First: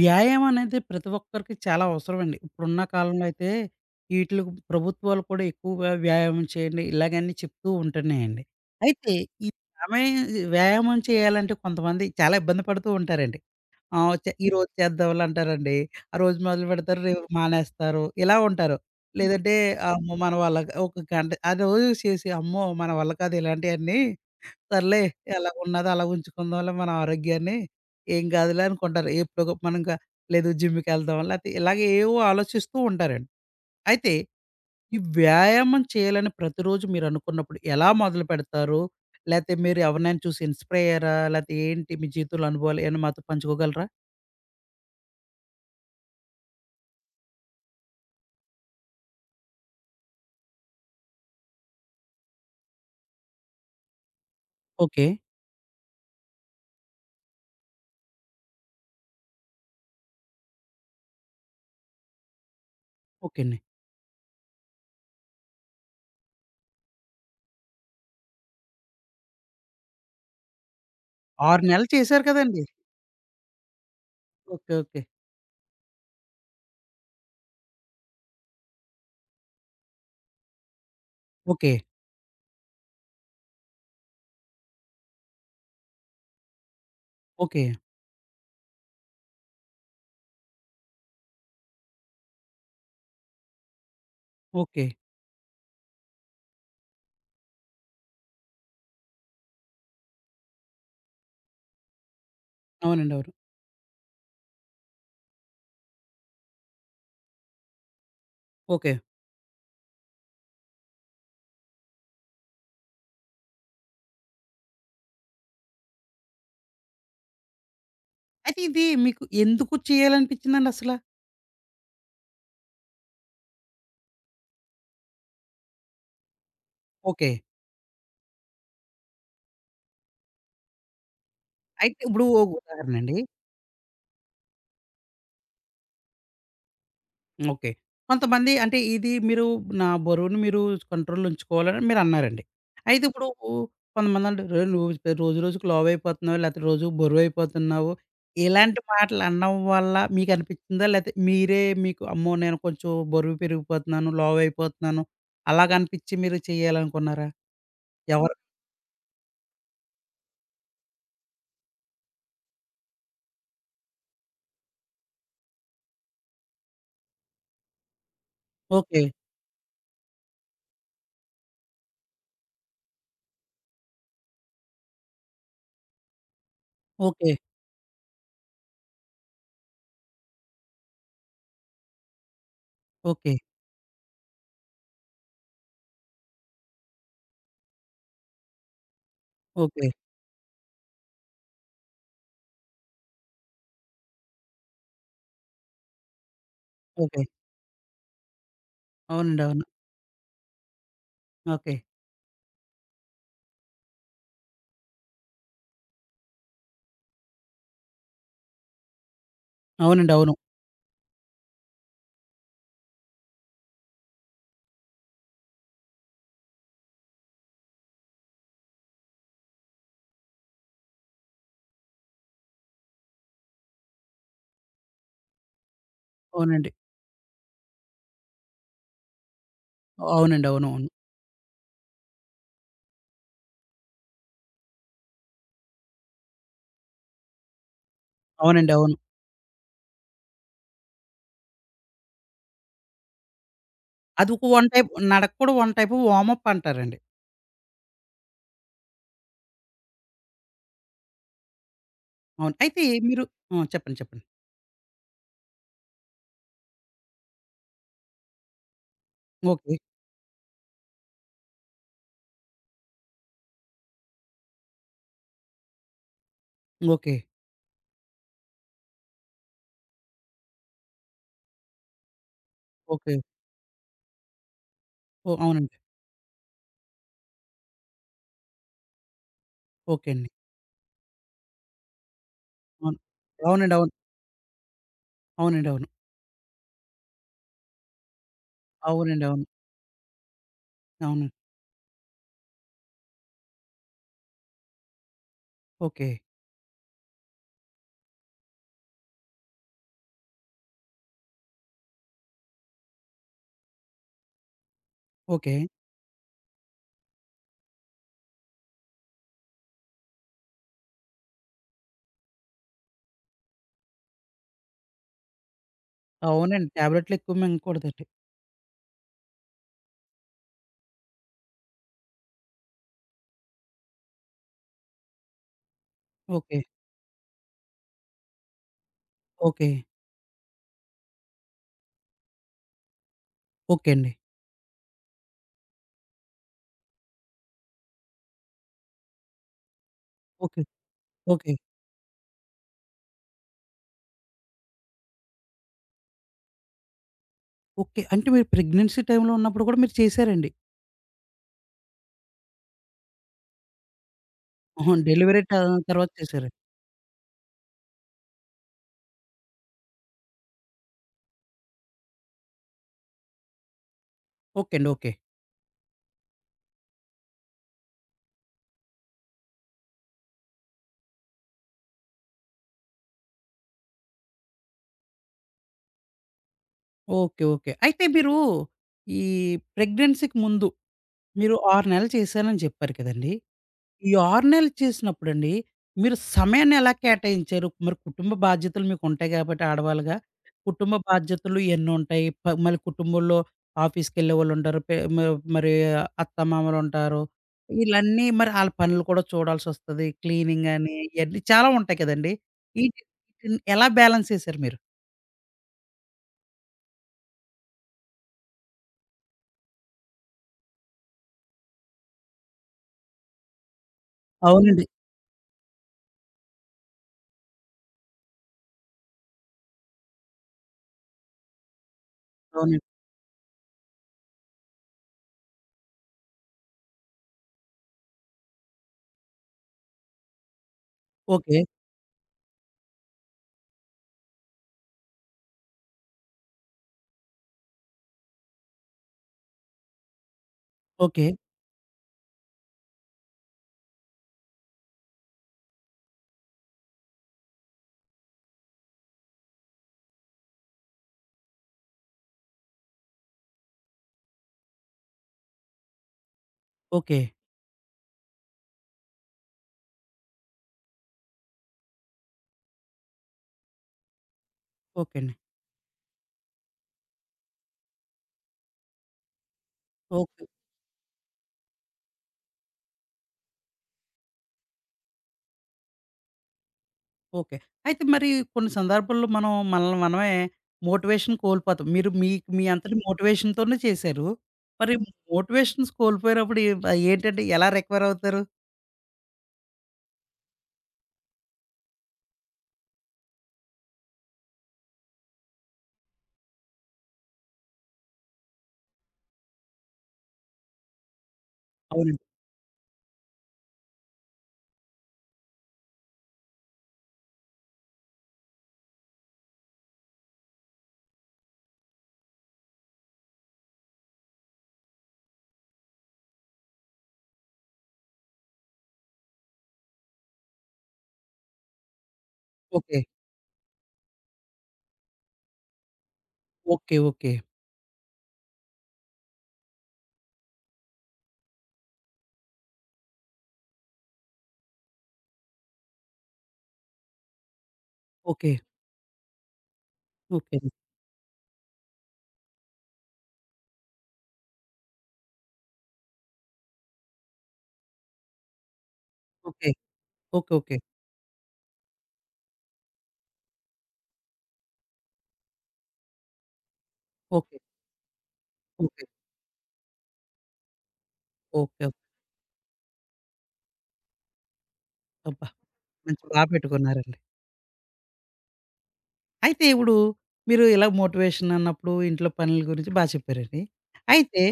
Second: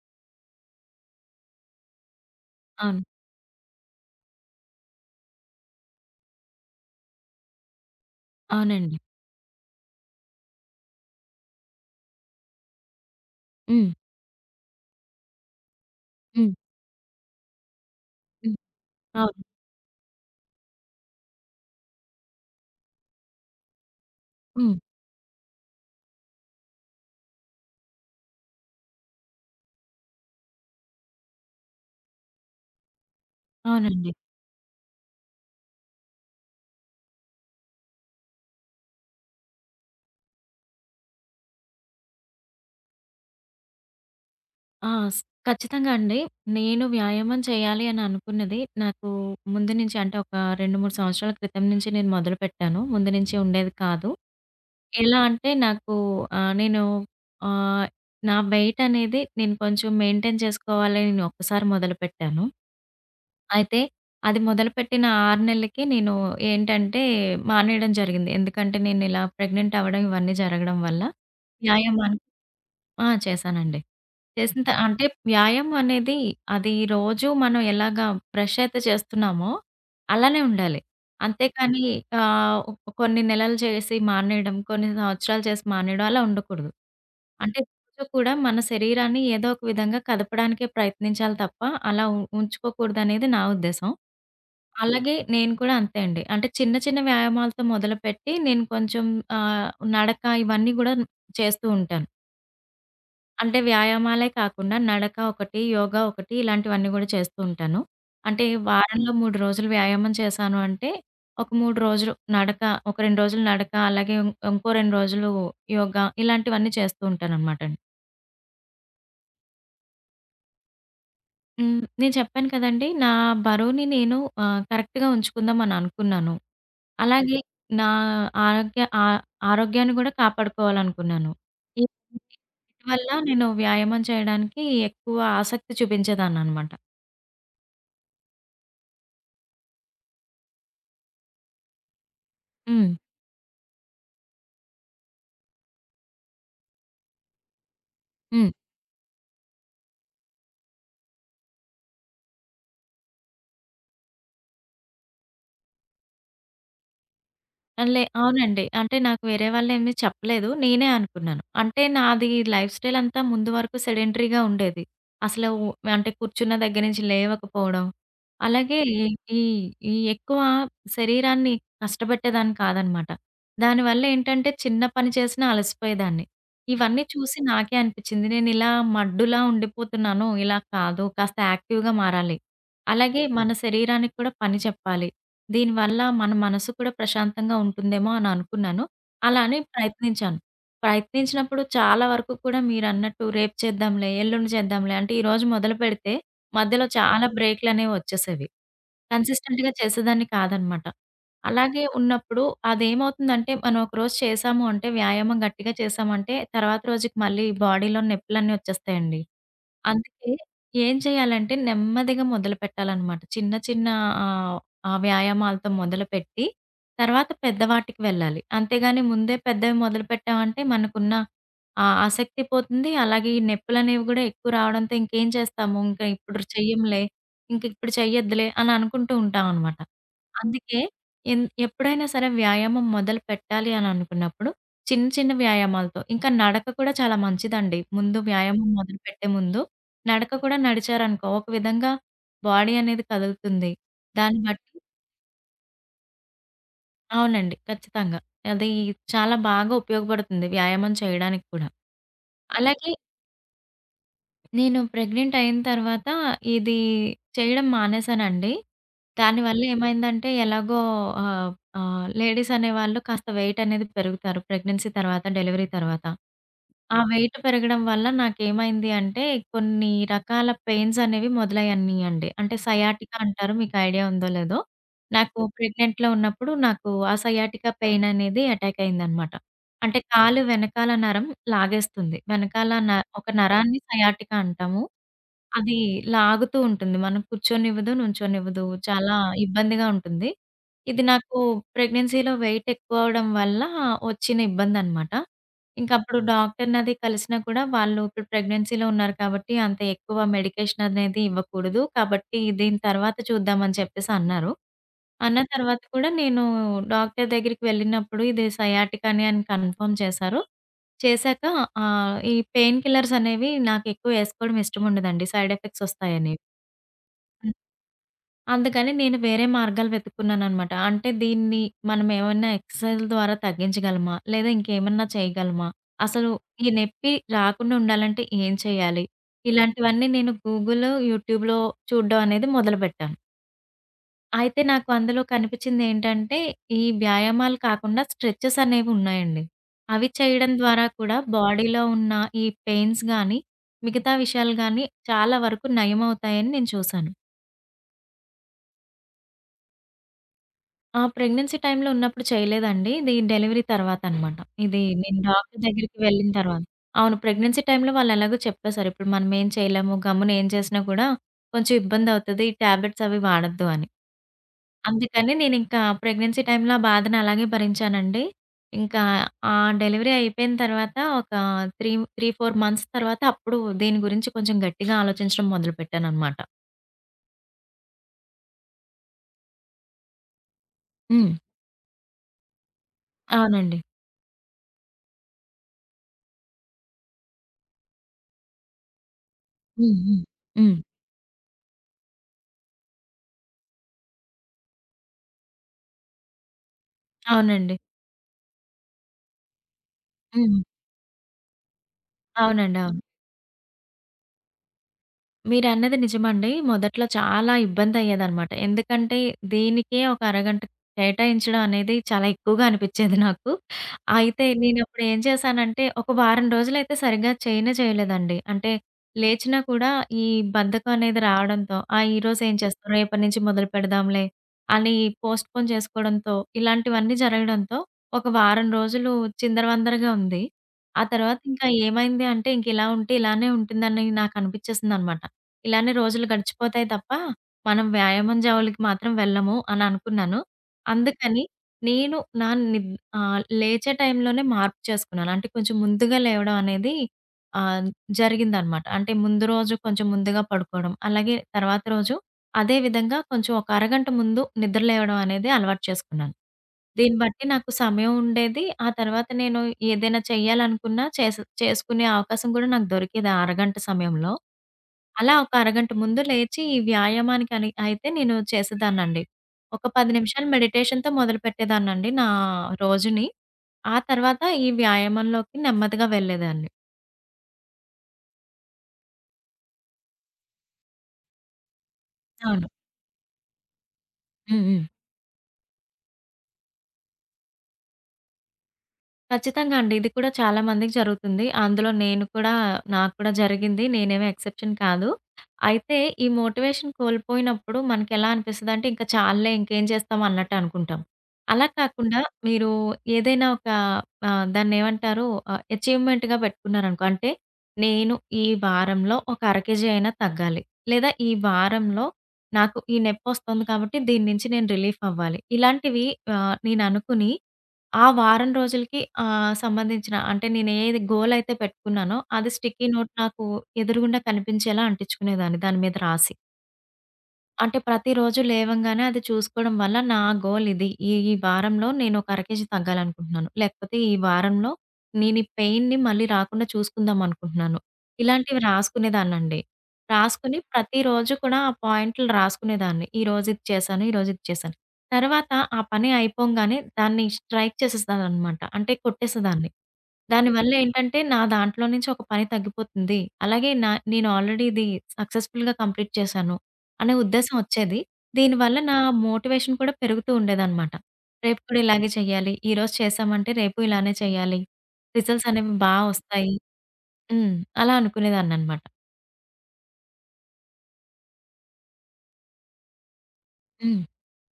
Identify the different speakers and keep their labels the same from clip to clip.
Speaker 1: వ్యాయామం అనేది ప్రతి ఒక్కరికి చాలా అవసరమండి. ఇప్పుడున్న
Speaker 2: అవును.
Speaker 1: కాలంలో అయితే ఈట్లికి ప్రభుత్వాలు కూడా ఎక్కువగా వ్యాయామం చేయండి ఇలాగన్నీ చెప్తూ ఉంటున్నాయండి.
Speaker 2: అవునండి.
Speaker 1: అయితే ఈ సమయం వ్యాయామం చేయాలంటే కొంతమంది చాలా ఇబ్బంది పడుతూ ఉంటారండి.
Speaker 2: హ్మ్.
Speaker 1: ఆహ్, చే ఈరోజు చేద్దాంలే అంటారండి. ఆ రోజు
Speaker 2: హ్మ్.
Speaker 1: మొదలుపెడతారు, రేపు మానేస్తారు. ఇలా
Speaker 2: హ్మ్.
Speaker 1: ఉంటారు.
Speaker 2: అవును.
Speaker 1: లేదంటే అమ్మో! మన వల్ల ఒక గంట ఆ రోజు చేసి అమ్మో! మన వల్ల కాదు ఇలాంటియన్నీ
Speaker 2: హ్మ్.
Speaker 1: సర్లే ఎలా ఉన్నదో అలా ఉంచుకుందాంలే మన ఆరోగ్యాన్ని, ఏం కాదులే అనుకుంటారు. ఎప్పుడో మనం ఇంకా లేదు జిమ్‌కి వెళ్దాం లేతే ఇలాగ ఏవో ఆలోచిస్తూ ఉంటారండి.
Speaker 2: అవునండి.
Speaker 1: అయితే ఈ వ్యాయామం చేయాలని ప్రతిరోజు మీరనుకున్నప్పుడు ఎలా మొదలుపెడతారు? లేతే మీరు ఎవరినైనా చూసి ఇన్‌స్పైర్ అయ్యారా? లేతే ఏంటి మీ జీవితంలో అనుభవాలు ఏమైనా మాతో పంచుకోగలరా?
Speaker 2: ఆ! స్ ఖచ్చితంగా అండి. నేను వ్యాయామం చేయాలి అని అనుకున్నది నాకు ముందు నుంచి అంటే ఒక 2, 3 సంవత్సరాల క్రితం నుంచి నేను మొదలుపెట్టాను. ముందు నుంచి ఉండేది కాదు.
Speaker 1: ఓకే.
Speaker 2: ఎలా అంటే నాకు నేను ఆహ్, నా వెయిట్ అనేది నేను కొంచెం మెయింటైన్ చేసుకోవాలి అని నేను ఒక్కసారి మొదలుపెట్టాను.
Speaker 1: ఓకే అండి.
Speaker 2: అయితే అది మొదలుపెట్టిన 6 నెలలకి నేను ఏంటంటే మానేయడం జరిగింది. ఎందుకంటే నేనిలా ప్రెగ్నెంట్ అవ్వడం ఇవన్నీ జరగడం వల్ల.
Speaker 1: 6 నెలలు
Speaker 2: వ్యాయామానికి
Speaker 1: చేశారు కదండీ!
Speaker 2: ఆ! చేశానండి. చేసిన
Speaker 1: ఓకే. ఓకే.
Speaker 2: అంటే వ్యాయామం అనేది అది రోజు మనం ఎలాగా బ్రష్ అయితే చేస్తున్నామో అలానే ఉండాలి.
Speaker 1: ఓకే.
Speaker 2: అంతేకాని ఆహ్, కొన్ని నెలలు చేసి మానేయడం, కొన్ని సంవత్సరాలు చేసి మానేయడం అలా ఉండకూడదు. అంటే
Speaker 1: ఓకే.
Speaker 2: రోజు కూడా మన శరీరాన్ని ఏదో ఒక విధంగా కదపడానికే ప్రయత్నించాలి తప్ప అలా ఉంచుకోకూడదనేది నా ఉద్దేశం.
Speaker 1: ఓకే.
Speaker 2: అలాగే నేను కూడా అంతే అండి. అంటే చిన్న చిన్న వ్యాయామాలతో మొదలుపెట్టి నేను కొంచెం ఆహ్, నడక ఇవన్నీ గూడా చేస్తూ ఉంటాను.
Speaker 1: అవునండి. అవును.
Speaker 2: అంటే వ్యాయామాలే కాకుండా నడక ఒకటి, యోగా ఒకటి ఇలాంటివన్నీ గూడా చేస్తూ ఉంటాను. అంటే
Speaker 1: ఓకే.
Speaker 2: వారంలో 3 రోజులు వ్యాయామం చేశాను అంటే, ఒక 3 రోజులు నడక, ఒక 2 రోజులు నడక, అలాగే ఇంకో 2 రోజులు యోగా ఇలాంటివన్నీ చేస్తూ ఉంటాననమాట.
Speaker 1: అయితే ఇది మీకు ఎందుకు చేయాలనిపించిందండి అసల?
Speaker 2: హ్మ్. నేను చెప్పాను కదండీ! నా బరువుని నేను కరెక్ట్‌గా ఉంచుకుందాం అని అనుకున్నాను.
Speaker 1: ఓకే.
Speaker 2: అలాగే నా ఆరోగ్య ఆ ఆరోగ్యాన్ని గూడా కాపాడుకోవాలనుకున్నాను. ఈ
Speaker 1: అయితే ఇప్పుడు
Speaker 2: వీటి
Speaker 1: ఓ
Speaker 2: వల్ల
Speaker 1: ఉదాహరణండి.
Speaker 2: నేను వ్యాయామం చేయడానికి ఎక్కువ ఆసక్తి చూపించేదాన్ననమాట.
Speaker 1: ఓకే. కొంతమంది అంటే ఇది మీరు నా బరువును మీరు కంట్రోల్‌లో ఉంచుకోవాలని మీరన్నారండి.
Speaker 2: హ్మ్.
Speaker 1: అయితే ఇప్పుడు కొంతమందంటారు, "రేయ్! నువ్వు రోజు రోజుకి లావయిపోతున్నావు. లేతే రోజు బరువయిపోతున్నావు."
Speaker 2: హ్మ్.
Speaker 1: ఇలాంటి మాటలు అనడం వల్ల మీకనిపిచ్చిందా? లేతే మీరే మీకు అమ్మో! నేను కొంచెం బరువు పెరిగిపోతున్నాను, లావయిపోతున్నాను అలాగనిపిచ్చి మీరు చేయాలనుకున్నారా? ఎవరు
Speaker 2: అవునండి. అంటే నాకు వేరే వాళ్ళేమి చెప్పలేదు. నేనే అనుకున్నాను. అంటే నాది లైఫ్ స్టైల్ అంతా ముందు వరకు సెడెంటరీగా ఉండేది. అసలు అంటే కూర్చున్న దగ్గర నుంచి లేవకపోవడం. అలాగే
Speaker 1: ఓకే.
Speaker 2: ఈ ఈ ఎక్కువ శరీరాన్ని కష్టపెట్టేదాన్ని కాదనమాట. దానివల్ల ఏంటంటే చిన్న పని చేసినా అలసిపోయేదాన్ని. ఇవన్నీ
Speaker 1: ఓకే.
Speaker 2: చూసి నాకే అనిపిచ్చింది. నేనిలా మడ్డులా ఉండిపోతున్నాను. ఇలా కాదు. కాస్త యాక్టివ్‌గా మారాలి. అలాగే
Speaker 1: ఓకే.
Speaker 2: మన శరీరానికి కూడా పని చెప్పాలి. దీనివల్ల మన మనసు కూడా ప్రశాంతంగా ఉంటుందేమో అని అనుకున్నాను. అలా అని
Speaker 1: ఓకే.
Speaker 2: ప్రయత్నించాను. ప్రయత్నించినప్పుడు చాలా వరకు కూడా మీరన్నట్టు రేపు చేద్దాంలే, ఎల్లుండి చేద్దాంలే అంటే ఈరోజు మొదలుపెడితే మధ్యలో
Speaker 1: ఓకే.
Speaker 2: చాలా బ్రేకులనేవి వచ్చేసేవి.
Speaker 1: అవునండి. అవును.
Speaker 2: కన్సిస్టెంట్‌గా చేసేదాన్ని కాదనమాట.
Speaker 1: ఓకే.
Speaker 2: అలాగే ఉన్నప్పుడు అదేమవుతుందంటే మనం ఒకరోజు చేశాము అంటే వ్యాయామం గట్టిగా చేశామంటే తర్వాత రోజుకి మళ్ళీ బాడీలో నొప్పులన్నీ వచ్చేస్తాయండి.
Speaker 1: అవునండి.
Speaker 2: అందుకే
Speaker 1: అవును.
Speaker 2: ఏం చేయాలంటే నెమ్మదిగా మొదలుపెట్టాలనమాట. చిన్న చిన్న ఆహ్ ఆ వ్యాయామాలతో మొదలుపెట్టి, తర్వాత పెద్దవాటికి వెళ్ళాలి. అంతేగాని ముందే పెద్దవి మొదలుపెట్టామంటే మనకున్న ఆ ఆసక్తి పోతుంది. అలాగే ఈ నొప్పులనేవి గూడా ఎక్కువ రావడంతో ఇంకేం చేస్తాము, ఇంక ఇప్పుడు
Speaker 1: అవునండి.
Speaker 2: చెయ్యంలే, ఇంక ఇప్పుడు చెయ్యొద్దులే అని అనుకుంటూ ఉంటామనమాట.
Speaker 1: అవునండి. అవును.
Speaker 2: అందుకే
Speaker 1: అవును.
Speaker 2: ఎప్పుడైనా సరే వ్యాయామం మొదలు పెట్టాలి అని అనుకున్నప్పుడు చిన్న చిన్న వ్యాయామాలతో ఇంకా నడక కూడా చాలా మంచిదండి. ముందు వ్యాయామం
Speaker 1: అవునండి. అవును.
Speaker 2: మొదలుపెట్టే ముందు నడక కూడా నడిచారనుకో, ఒక విధంగా బాడీ అనేది కదులుతుంది.
Speaker 1: అది
Speaker 2: దాన్ని
Speaker 1: ఒక వన్
Speaker 2: బట్టి
Speaker 1: టైప్, నడక కూడా వన్ టైప్ వార్మప్ అంటారండి.
Speaker 2: అవునండి. ఖచ్చితంగా. అది చాలా బాగా ఉపయోగపడుతుంది వ్యాయామం చేయడానికి కూడా.
Speaker 1: అవును. అయితే
Speaker 2: అలాగే
Speaker 1: మీరు ఆ! చెప్పండి. చెప్పండి.
Speaker 2: నేను ప్రెగ్నెంట్ అయిన తర్వాత ఇది చేయడం మానేశానండి. దానివల్ల
Speaker 1: ఓకే.
Speaker 2: ఏమైందంటే ఎలాగో ఆహ్, ఆహ్, లేడీస్ అనేవాళ్ళు కాస్త వెయిట్ అనేది పెరుగుతారు ప్రెగ్నెన్సీ తర్వాత, డెలివరీ తర్వాత. ఆ
Speaker 1: ఓకే.
Speaker 2: వెయిట్ పెరగడం వల్ల నాకేమైంది అంటే కొన్ని రకాల పెయిన్స్ అనేవి మొదలయ్యాయండి. అంటే
Speaker 1: ఓకే.
Speaker 2: సయాటికా అంటారు. మీకు ఐడియా ఉందో లేదో.
Speaker 1: ఓహ్!
Speaker 2: నాకు
Speaker 1: అవునండి.
Speaker 2: ప్రెగ్నెంట్‌లో ఉన్నప్పుడు నాకు ఆ సయాటికా పెయిన్ అనేది అటాక్ అయిందనమాట. అంటే
Speaker 1: ఓకే అండి.
Speaker 2: కాలు వెనకాల నరం లాగేస్తుంది. వెనకాల
Speaker 1: అవును.
Speaker 2: ఒక
Speaker 1: అవునండి.
Speaker 2: నరాన్ని
Speaker 1: అవును.
Speaker 2: సయాటిక అంటాము.
Speaker 1: అవునండి.
Speaker 2: అది
Speaker 1: అవును.
Speaker 2: లాగుతూ ఉంటుంది. మనం కూర్చొనివ్వదు, నుంచోనివ్వదు. చాలా
Speaker 1: అవునండి. అవును.
Speaker 2: ఇబ్బందిగా ఉంటుంది. ఇది
Speaker 1: అవును.
Speaker 2: నాకు ప్రెగ్నెన్సీలో వెయిట్ ఎక్కువ అవ్వడం వల్ల వచ్చిన ఇబ్బందనమాట.
Speaker 1: ఓకే.
Speaker 2: ఇంకప్పుడు డాక్టర్‌నది కలిసినా కూడా వాళ్ళు ఇప్పుడు ప్రెగ్నెన్సీలో ఉన్నారు కాబట్టి అంత ఎక్కువ మెడికేషన్ అనేది ఇవ్వకూడదు. కాబట్టి దీని తర్వాత చూద్దాం అని చెప్పేసి అన్నారు. అన్న
Speaker 1: ఓకే.
Speaker 2: తర్వాత కూడా నేను డాక్టర్ దగ్గరికి వెళ్ళినప్పుడు ఇది సయాటికానే అని కన్ఫర్మ్ చేశారు. చేశాక ఈ పెయిన్ కిల్లర్స్ అనేవి నాకెక్కువ ఏసుకోవడం ఇష్టముండదండి. Side effects ఒస్తాయని.
Speaker 1: అవునండి. టాబ్లెట్లు ఎక్కువ
Speaker 2: హ్మ్.
Speaker 1: మింగకూడదండి.
Speaker 2: అందుకని నేను వేరే మార్గాలు వెతుక్కున్నాననమాట. అంటే దీన్ని మనం ఏమన్నా ఎక్సర్‌సైజ్‌ల ద్వారా తగ్గించగలమా? లేదా ఇంకేమన్నా చేయగలమా? అసలు
Speaker 1: ఓకే.
Speaker 2: ఈ నొప్పి రాకుండా ఉండాలంటే ఏం చేయాలి?
Speaker 1: ఓకే.
Speaker 2: ఇలాంటివన్నీ నేను గూగుల్, యూట్యూబ్‌లో చూడడం అనేది మొదలుపెట్టా.
Speaker 1: ఓకే అండి.
Speaker 2: అయితే నాకు అందులో కనిపించిందేంటంటే, ఈ వ్యాయామాలు కాకుండా స్ట్రెచెస్ అనేవున్నాయండి. అవి చేయడం
Speaker 1: ఓకే.
Speaker 2: ద్వారా కూడా
Speaker 1: ఓకే.
Speaker 2: బాడీలో ఉన్న ఈ పెయిన్స్ గానీ, మిగతా విషయాలు గానీ చాలా వరకు నయమవుతాయని నేను చూశాను.
Speaker 1: ఓకే. అంటే మీరు ప్రెగ్నెన్సీ టైమ్‌లో ఉన్నప్పుడు కూడా మీరు చేసారండి.
Speaker 2: ఆ! ప్రెగ్నెన్సీ టైమ్‌లో ఉన్నప్పుడు చేయలేదండి. ఇది డెలివరీ తర్వాతనమాట. ఇది
Speaker 1: ఆహా!
Speaker 2: నేను
Speaker 1: డెలివరీ
Speaker 2: డాక్టర్ దగ్గరికి
Speaker 1: తర్వాత
Speaker 2: వెళ్ళిన
Speaker 1: చేసారు.
Speaker 2: తర్వాత. అవును. ప్రెగ్నెన్సీ టైమ్‌లో వాళ్ళెలాగో చెప్పేశారు. ఇప్పుడు మనమేం చేయలేము. గమ్మున ఏం చేసినా కూడా కొంచెం ఇబ్బందవుతది. టాబ్లెట్స్ అవి వాడొద్దు అని.
Speaker 1: ఓకే అండి. ఓకే.
Speaker 2: అందుకని నేనింకా ప్రెగ్నెన్సీ టైంలో ఆ బాధను అలాగే భరించానండి. ఇంకా ఆ డెలివరీ అయిపోయిన తర్వాత ఒక 3, 3, 4 మంత్స్ తర్వాత అప్పుడు దీని గురించి కొంచెం గట్టిగా ఆలోచించడం మొదలుపెట్టాననమాట.
Speaker 1: ఓకే. ఓకే. అయితే మీరు ఈ ప్రెగ్నెన్సీకి ముందు
Speaker 2: హ్మ్.
Speaker 1: మీరు 6 నెలలు చేశానని చెప్పారు కదండీ!
Speaker 2: అవునండి.
Speaker 1: ఈ 6 నెలలు చేసినప్పుడండి, మీరు సమయాన్ని ఎలా కేటాయించారు? మరి కుటుంబ బాధ్యతలు మీకుంటాయి గాబట్టి
Speaker 2: హ్మ్.
Speaker 1: ఆడవాళ్ళుగా,
Speaker 2: హ్మ్. హ్మ్.
Speaker 1: కుటుంబ బాధ్యతలు ఎన్నుంటాయి? మళ్ళీ కుటుంబంలో ఆఫీస్‌కెళ్ళేవాళ్ళుంటారు. పె మ మరి అత్తమామలుంటారు.
Speaker 2: అవునండి.
Speaker 1: ఈళ్ళన్నీ మరి ఆళ్ళ పనులు కూడా చూడాల్సొస్తది.
Speaker 2: హ్మ్.
Speaker 1: క్లీనింగ్ అని, ఇయన్నీ చాలా ఉంటాయి కదండీ!
Speaker 2: అవునండి.
Speaker 1: ఈటి
Speaker 2: అవును.
Speaker 1: ఈటిని ఎలా బ్యాలెన్స్ చేశారు మీరు?
Speaker 2: మీరన్నది నిజమండి. మొదట్లో చాలా ఇబ్బందయ్యేదనమాట. ఎందుకంటే దీనికే ఒక అరగంట కేటాయించడం అనేది చాలా ఎక్కువగా అనిపిచ్చేది నాకు. అయితే
Speaker 1: అవునండి.
Speaker 2: నేనప్పుడు ఏం చేశానంటే ఒక వారం రోజులైతే సరిగ్గా చేయనే చేయలేదండి. అంటే లేచినా కూడా ఈ బద్ధకం అనేది రావడంతో ఆ! ఈరోజు ఏం
Speaker 1: అవునండి.
Speaker 2: చేస్తాం రేపటి నుంచి మొదలు పెడదాంలే అని పోస్ట్‌పోన్ చేసుకోవడంతో ఇలాంటివన్నీ జరగడంతో ఒక వారం రోజులు చిందరవందరగా ఉంది. ఆ తర్వాత
Speaker 1: ఓకే.
Speaker 2: ఇంకా ఏమైంది అంటే ఇంక ఇలా ఉంటే ఇలానే ఉంటుందని నాకు అనిపిచ్చేసిందనమాట. ఇలానే రోజులు గడిచిపోతాయి తప్ప, మనం వ్యాయామం జోలికి మాత్రం వెళ్ళము అని అనుకున్నాను.
Speaker 1: ఓకే.
Speaker 2: అందుకని నేను నా లేచే టైంలోనే మార్పు చేసుకున్నాను. అంటే కొంచెం ముందుగా లేవడం అనేది ఆహ్, జరిగిందనమాట. అంటే ముందు రోజు కొంచెం ముందుగా పడుకోవడం, అలాగే తర్వాత రోజు అదే విధంగా కొంచెం ఒక అరగంట ముందు నిద్ర లేవడం అనేది అలవాటు చేసుకున్నాను. దీన్ని
Speaker 1: ఓకే.
Speaker 2: బట్టి నాకు సమయం ఉండేది. ఆ తర్వాత నేను ఏదైనా చేయాలనుకున్నా చేసుకునే అవకాశం కూడా నాకు దొరికేది ఆ అరగంట సమయంలో.
Speaker 1: ఓకే
Speaker 2: అలా
Speaker 1: అండి.
Speaker 2: ఒక అరగంట ముందు లేచి ఈ వ్యాయామానికి అని అయితే నేను చేసేదాన్నండి. ఒక 10
Speaker 1: ఓకే.
Speaker 2: నిమిషాలు మెడిటేషన్‌తో మొదలుపెట్టేదాన్నండి నా రోజుని. ఆ తర్వాత ఈ వ్యాయామంలోకి నెమ్మదిగా వెళ్ళేదాన్ని.
Speaker 1: ఓకే. అయితే మరి కొన్ని సందర్భాల్లో మనం మనల్ని మనమే మోటివేషన్ కోల్పోతాం. మీరు మీ మీ
Speaker 2: అవును.
Speaker 1: అంతటి మోటివేషన్‌తోనే చేశారు.
Speaker 2: హ్మ్. హ్మ్.
Speaker 1: మరి మోటివేషన్స్ కోల్పోయినప్పుడు ఏంటంటే ఎలా రికవర్ అవుతారు?
Speaker 2: ఖచ్చితంగా అండి. ఇది కూడా చాలా మందికి జరుగుతుంది. అందులో నేను కూడా నాకు కూడా జరిగింది. నేనేమి ఎక్సెప్షన్ కాదు. అయితే ఈ మోటివేషన్ కోల్పోయినప్పుడు మనకెలా అనిపిస్తదంటే ఇంక చాలులే ఇంకేం చేస్తాం అన్నట్టు అనుకుంటాం. అలా కాకుండా
Speaker 1: అవునండి.
Speaker 2: మీరు ఏదైనా ఒక దాన్నేమంటారు అచీవ్‌మెంట్‌గా పెట్టుకున్నారనుకో అంటే నేను ఈ వారంలో ఒక అర కేజీ అయినా తగ్గాలి. లేదా ఈ వారంలో నాకు ఈ నొప్పొస్తుంది కాబట్టి దీని నుంచి నేను రిలీఫ్ అవ్వాలి. ఇలాంటివి నేననుకుని ఆ వారం రోజులకి సంబంధించిన అంటే నేనేది గోల్ అయితే పెట్టుకున్నానో, అది స్టిక్కీ
Speaker 1: ఓకే.
Speaker 2: నోట్ నాకు ఎదురుగుండా కనిపించేలా అంటించుకునేదాన్ని దాని మీద రాసి.
Speaker 1: ఓకే.
Speaker 2: అంటే ప్రతిరోజు లేవంగానే అది చూసుకోవడం వల్ల నా గోల్ ఇది. ఈ ఈ వారంలో నేను ఒక అర కేజీ తగ్గాలనుకుంటున్నాను. లేకపోతే ఈ వారంలో నేను ఈ పెయిన్‌ని మళ్ళీ రాకుండా చూసుకుందాం అనుకుంటున్నాను.
Speaker 1: ఓకే.
Speaker 2: ఇలాంటివి రాసుకునేదాన్నండి. రాసుకొని
Speaker 1: ఓకే.
Speaker 2: ప్రతిరోజు కూడా ఆ పాయింట్లు రాసుకునేదాన్ని. ఈరోజు ఇది చేశాను, ఈరోజు ఇది చేశాను. తర్వాత ఆ పని అయిపోంగానే దాన్ని స్ట్రైక్ చేసేస్తాననమాట. అంటే కొట్టేసేదాన్ని.
Speaker 1: ఓకే. ఓకే.
Speaker 2: దానివల్ల
Speaker 1: ఓకే.
Speaker 2: ఏంటంటే నా దాంట్లో నుంచి ఒక పని తగ్గిపోతుంది. అలాగే నా నేను ఆల్రెడీ ఇది సక్సెస్‌ఫుల్‌గా కంప్లీట్ చేశాను. అనే ఉద్దేశం
Speaker 1: ఓకే.
Speaker 2: ఒచ్చేది. దీనివల్ల నా
Speaker 1: ఓకే.
Speaker 2: మోటివేషన్ కూడా పెరుగుతూ ఉండేదనమాట. రేపు కూడా
Speaker 1: ఓకే. ఓకే.
Speaker 2: ఇలాగే చేయాలి. ఈరోజు చేశామంటే రేపు ఇలానే చేయాలి.
Speaker 1: అబ్బా!
Speaker 2: రిజల్ట్స్ అనేవి
Speaker 1: మంచి బా
Speaker 2: ఒస్తాయి.
Speaker 1: పెట్టుకున్నారండి.
Speaker 2: హ్మ్. అలా అనుకునేదాన్ననమాట.
Speaker 1: అయితే ఇప్పుడు మీరు ఇలా మోటివేషన్ అన్నప్పుడు ఇంట్లో పనుల గురించి బా చెప్పారండి.
Speaker 2: హ్మ్.
Speaker 1: అయితే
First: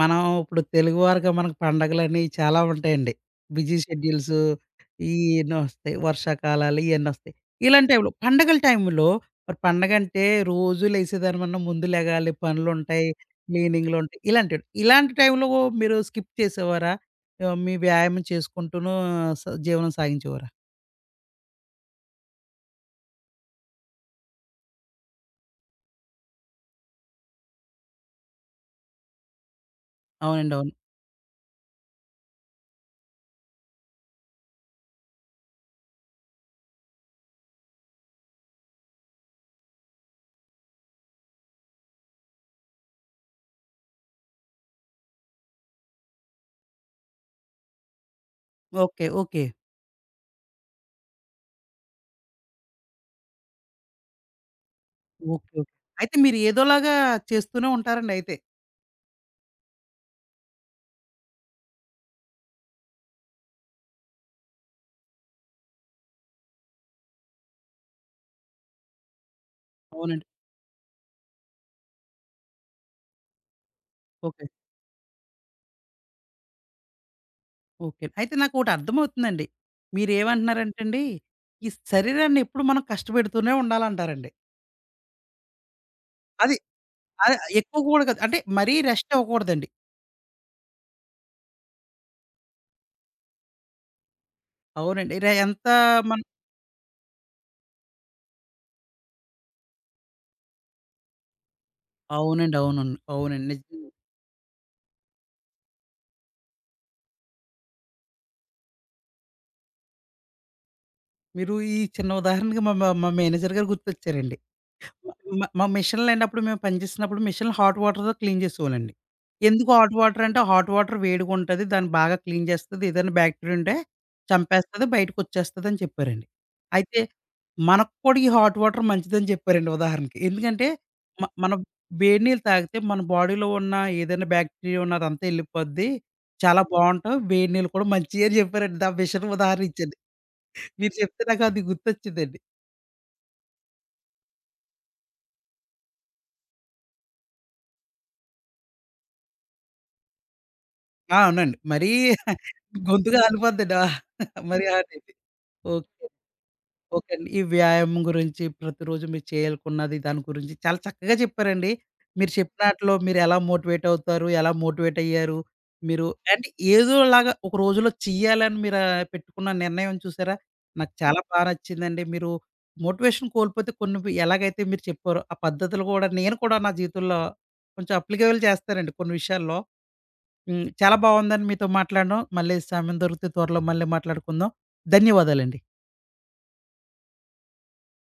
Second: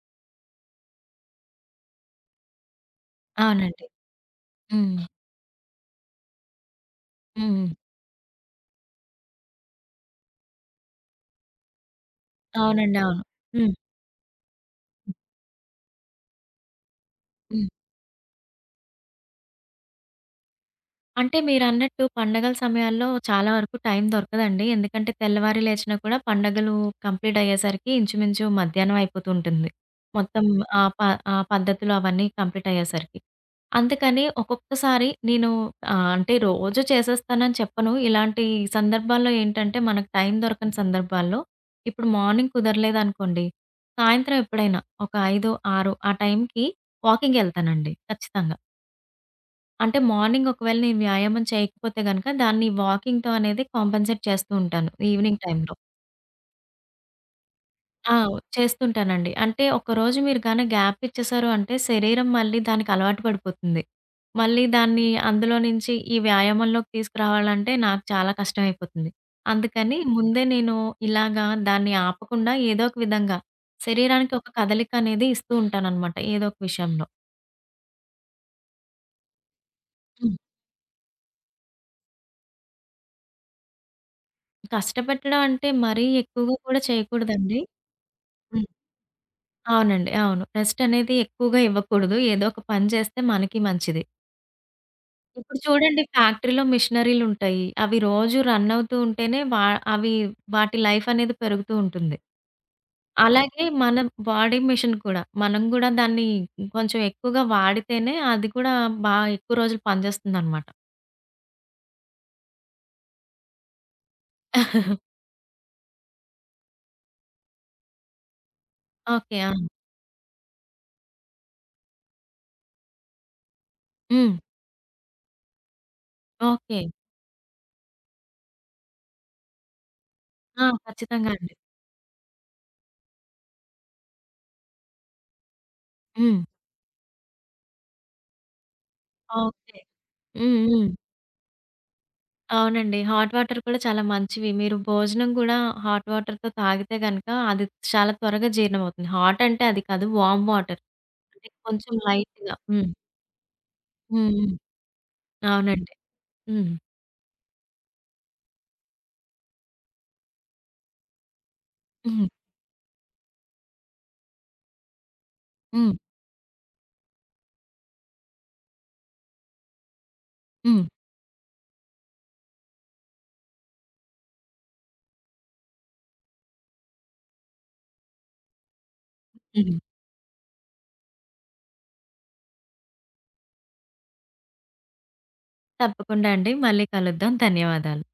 Speaker 1: మనం ఇప్పుడు తెలుగువారుగా మనకు పండగలని చాలా ఉంటాయండి. బిజీ
Speaker 2: అవునండి.
Speaker 1: షెడ్యూల్స్
Speaker 2: హ్మ్.
Speaker 1: ఇయన్నొస్తాయి. వర్షాకాలాలు ఇయన్నొస్తాయి.
Speaker 2: హ్మ్. హ్మ్.
Speaker 1: ఇలాంటి టైంలో పండగల టైంలో మరి పండగంటే రోజు లేసేదానికన్నా ముందు లెగాలి.
Speaker 2: అవునండి.
Speaker 1: పనులుంటాయి.
Speaker 2: అవును. హ్మ్.
Speaker 1: క్లీనింగ్‌లుంటాయి. ఇలాంటివి. ఇలాంటి ఇలాంటి టైంలో మీరు స్కిప్ చేసేవారా?
Speaker 2: హ్మ్.
Speaker 1: మీ వ్యాయామం చేసుకుంటూను జీవనం సాగించేవారా?
Speaker 2: అంటే మీరన్నట్టు పండగల సమయాల్లో చాలా వరకు టైం దొరకదండి. ఎందుకంటే తెల్లవారి లేచినా కూడా పండగలు కంప్లీట్ అయ్యేసరికి ఇంచుమించు మధ్యాహ్నం అయిపోతూ ఉంటుంది. మొత్తం
Speaker 1: అవునండి. అవును.
Speaker 2: ఆ ప ఆ పద్ధతులు అవన్నీ కంప్లీట్ అయ్యేసరికి. అందుకని ఒక్కొక్కసారి నేను అంటే రోజు చేసేస్తానని చెప్పను. ఇలాంటి సందర్భాల్లో ఏంటంటే మనకు టైం దొరకని సందర్భాల్లో ఇప్పుడు మార్నింగ్ కుదరలేదనుకోండి, సాయంత్రం ఎప్పుడైనా ఒక 5, 6 ఆ టైంకి వాకింగ్‌కెళ్తానండి ఖచ్చితంగా.
Speaker 1: ఓకే. ఓకే.
Speaker 2: అంటే మార్నింగ్ ఒకవేళ నేను వ్యాయామం చేయకపోతే గనక దాన్ని వాకింగ్‌తో అనేది కాంపెన్సేట్ చేస్తూ ఉంటాను ఈవినింగ్
Speaker 1: ఓకే. ఓకే.
Speaker 2: టైమ్‌లో.
Speaker 1: అయితే మీరు ఏదోలాగా చేస్తూనే ఉంటారండి
Speaker 2: ఆ!
Speaker 1: అయితే.
Speaker 2: చేస్తుంటానండి. అంటే ఒకరోజు మీరు గాని గ్యాప్ ఇచ్చేసారు అంటే శరీరం మళ్ళీ దానికి అలవాటు పడిపోతుంది. మళ్ళీ దాన్ని అందులో నుంచి ఈ వ్యాయామంలోకి తీసుకురావాలంటే నాకు చాలా కష్టమైపోతుంది. అందుకని
Speaker 1: అవునండి.
Speaker 2: ముందే నేను ఇలాగా దాన్ని ఆపకుండా ఏదో ఒక విధంగా శరీరానికి ఒక
Speaker 1: ఓకే.
Speaker 2: కదలిక అనేది ఇస్తూ ఉంటాననమాట ఏదో ఒక విషయంలో.
Speaker 1: ఓకే. అయితే నాకోటి అర్థమవుతుందండి.
Speaker 2: హ్మ్.
Speaker 1: మీరేమంటున్నారంటండి, ఈ శరీరాన్ని ఎప్పుడు మనం కష్టపెడుతూనే ఉండాలంటారండి.
Speaker 2: కష్టపెట్టడం అంటే మరీ ఎక్కువగా
Speaker 1: అది
Speaker 2: కూడా చేయకూడదండి.
Speaker 1: ఎక్కువ గూడా కాదు. అంటే మరీ రెస్ట్ ఇవ్వకూడదండి.
Speaker 2: అవునండి. అవును. రెస్ట్ అనేది ఎక్కువగా ఇవ్వకూడదు. ఏదో ఒక పని చేస్తే మనకి మంచిది.
Speaker 1: అవునండి.
Speaker 2: ఇప్పుడు
Speaker 1: ఎంత
Speaker 2: చూడండి
Speaker 1: మనం
Speaker 2: ఫ్యాక్టరీలో మిషనరీలుంటాయి. అవి రోజు రన్ అవుతూ ఉంటేనే అవి వాటి లైఫ్ అనేది పెరుగుతూ ఉంటుంది.
Speaker 1: అవునండి. అవునండి. అవునండి.
Speaker 2: అలాగే
Speaker 1: నిజంగా.
Speaker 2: మన బాడీ మెషిన్ కూడా. మనం కూడా దాన్ని కొంచెం ఎక్కువగా వాడితేనే అది కూడా ఎక్కువ రోజులు పనిచేస్తుందనమాట.
Speaker 1: మీరు ఈ చిన్న ఉదాహరణకి మా మా మా మేనేజర్ గారు గుర్తొచ్చారండి.
Speaker 2: ఓకే.
Speaker 1: మా మిషన్‌లు లేనప్పుడు మేము పని చేస్తున్నప్పుడు మిషన్‌లు హాట్ వాటర్‌తో క్లీన్ చేసేవాళ్ళండి.
Speaker 2: ఆ!
Speaker 1: ఎందుకు హాట్ వాటర్ అంటే హాట్ వాటర్ వేడిగుంటది. దాన్ని బాగా క్లీన్ చేస్తది. ఏదైనా బ్యాక్టీరియా ఉంటే
Speaker 2: హ్మ్.
Speaker 1: చంపేస్తది. బయటకొచ్చేస్తదని చెప్పారండి.
Speaker 2: ఓకే.
Speaker 1: అయితే మనకు కూడా ఈ హాట్ వాటర్ మంచిదని చెప్పారండి ఉదాహరణకి.
Speaker 2: ఆ!
Speaker 1: ఎందుకంటే మ
Speaker 2: ఖచ్చితంగా అండి.
Speaker 1: మనం వేడి నీళ్ళు తాగితే మన బాడీలో ఉన్న ఏదైనా బ్యాక్టీరియా ఉన్న అదంతా ఎళ్ళిపోద్ది.
Speaker 2: హ్మ్.
Speaker 1: చాలా బావుంటాం. వేడి నీళ్ళు కూడా మంచియే అని చెప్పారండి. మిషన్ ఉదాహరణ
Speaker 2: ఓకే.
Speaker 1: ఇచ్చారు.
Speaker 2: హ్మ్. హ్మ్.
Speaker 1: మీరు చెప్తే నాకు అది గుర్తొచ్చిందండి.
Speaker 2: అవునండి. హాట్ వాటర్ కూడా చాలా మంచివి. మీరు భోజనం గూడా హాట్ వాటర్‌తో తాగితే గనక అది చాలా త్వరగా జీర్ణమవుతుంది. హాట్ అంటే అది కాదు వార్మ్ వాటర్.
Speaker 1: ఆ!
Speaker 2: అంటే
Speaker 1: అవునండి. మరీ
Speaker 2: కొంచెం లైట్‌గా. హ్మ్.
Speaker 1: గొంతు కాలిపోద్దండి. ఆ!
Speaker 2: హ్మ్. హ్మ్.
Speaker 1: మరి ఆ టైపే.
Speaker 2: అవునండి.
Speaker 1: ఓకే.
Speaker 2: హ్మ్.
Speaker 1: ఓకే అండి. ఈ వ్యాయామం గురించి, ప్రతిరోజు మీరు చేయాలనుకున్నది దాని గురించి చాలా చక్కగా చెప్పారండి.
Speaker 2: హ్మ్.
Speaker 1: మీరు చెప్పినాటిలో మీరు ఎలా మోటివేట్ అవుతారు? ఎలా మోటివేట్ అయ్యారు?
Speaker 2: హ్మ్.
Speaker 1: మీరు అంటే ఏదోలాగా ఒక రోజులో చెయ్యాలని మీరు పెట్టుకున్న నిర్ణయం చూసారా?
Speaker 2: హ్మ్.
Speaker 1: నాకు చాలా బా నచ్చిందండి. మీరు మోటివేషన్ కోల్పోతే కొన్ని వి ఎలాగైతే మీరు చెప్పారో, ఆ పద్ధతులు కూడా నేను కూడా నా జీవితంలో కొంచెం అప్లికేబుల్ చేస్తానండి కొన్ని విషయాల్లో.
Speaker 2: హ్మ్.
Speaker 1: హ్మ్. చాలా బావుందండి మీతో మాట్లాడడం. మళ్ళీ సమయం దొరికితే త్వరలో మళ్ళీ మాట్లాడుకుందాం. ధన్యవాదాలండి.
Speaker 2: తప్పకుండా అండి. మళ్ళీ కలుద్దాం. ధన్యవాదాలు.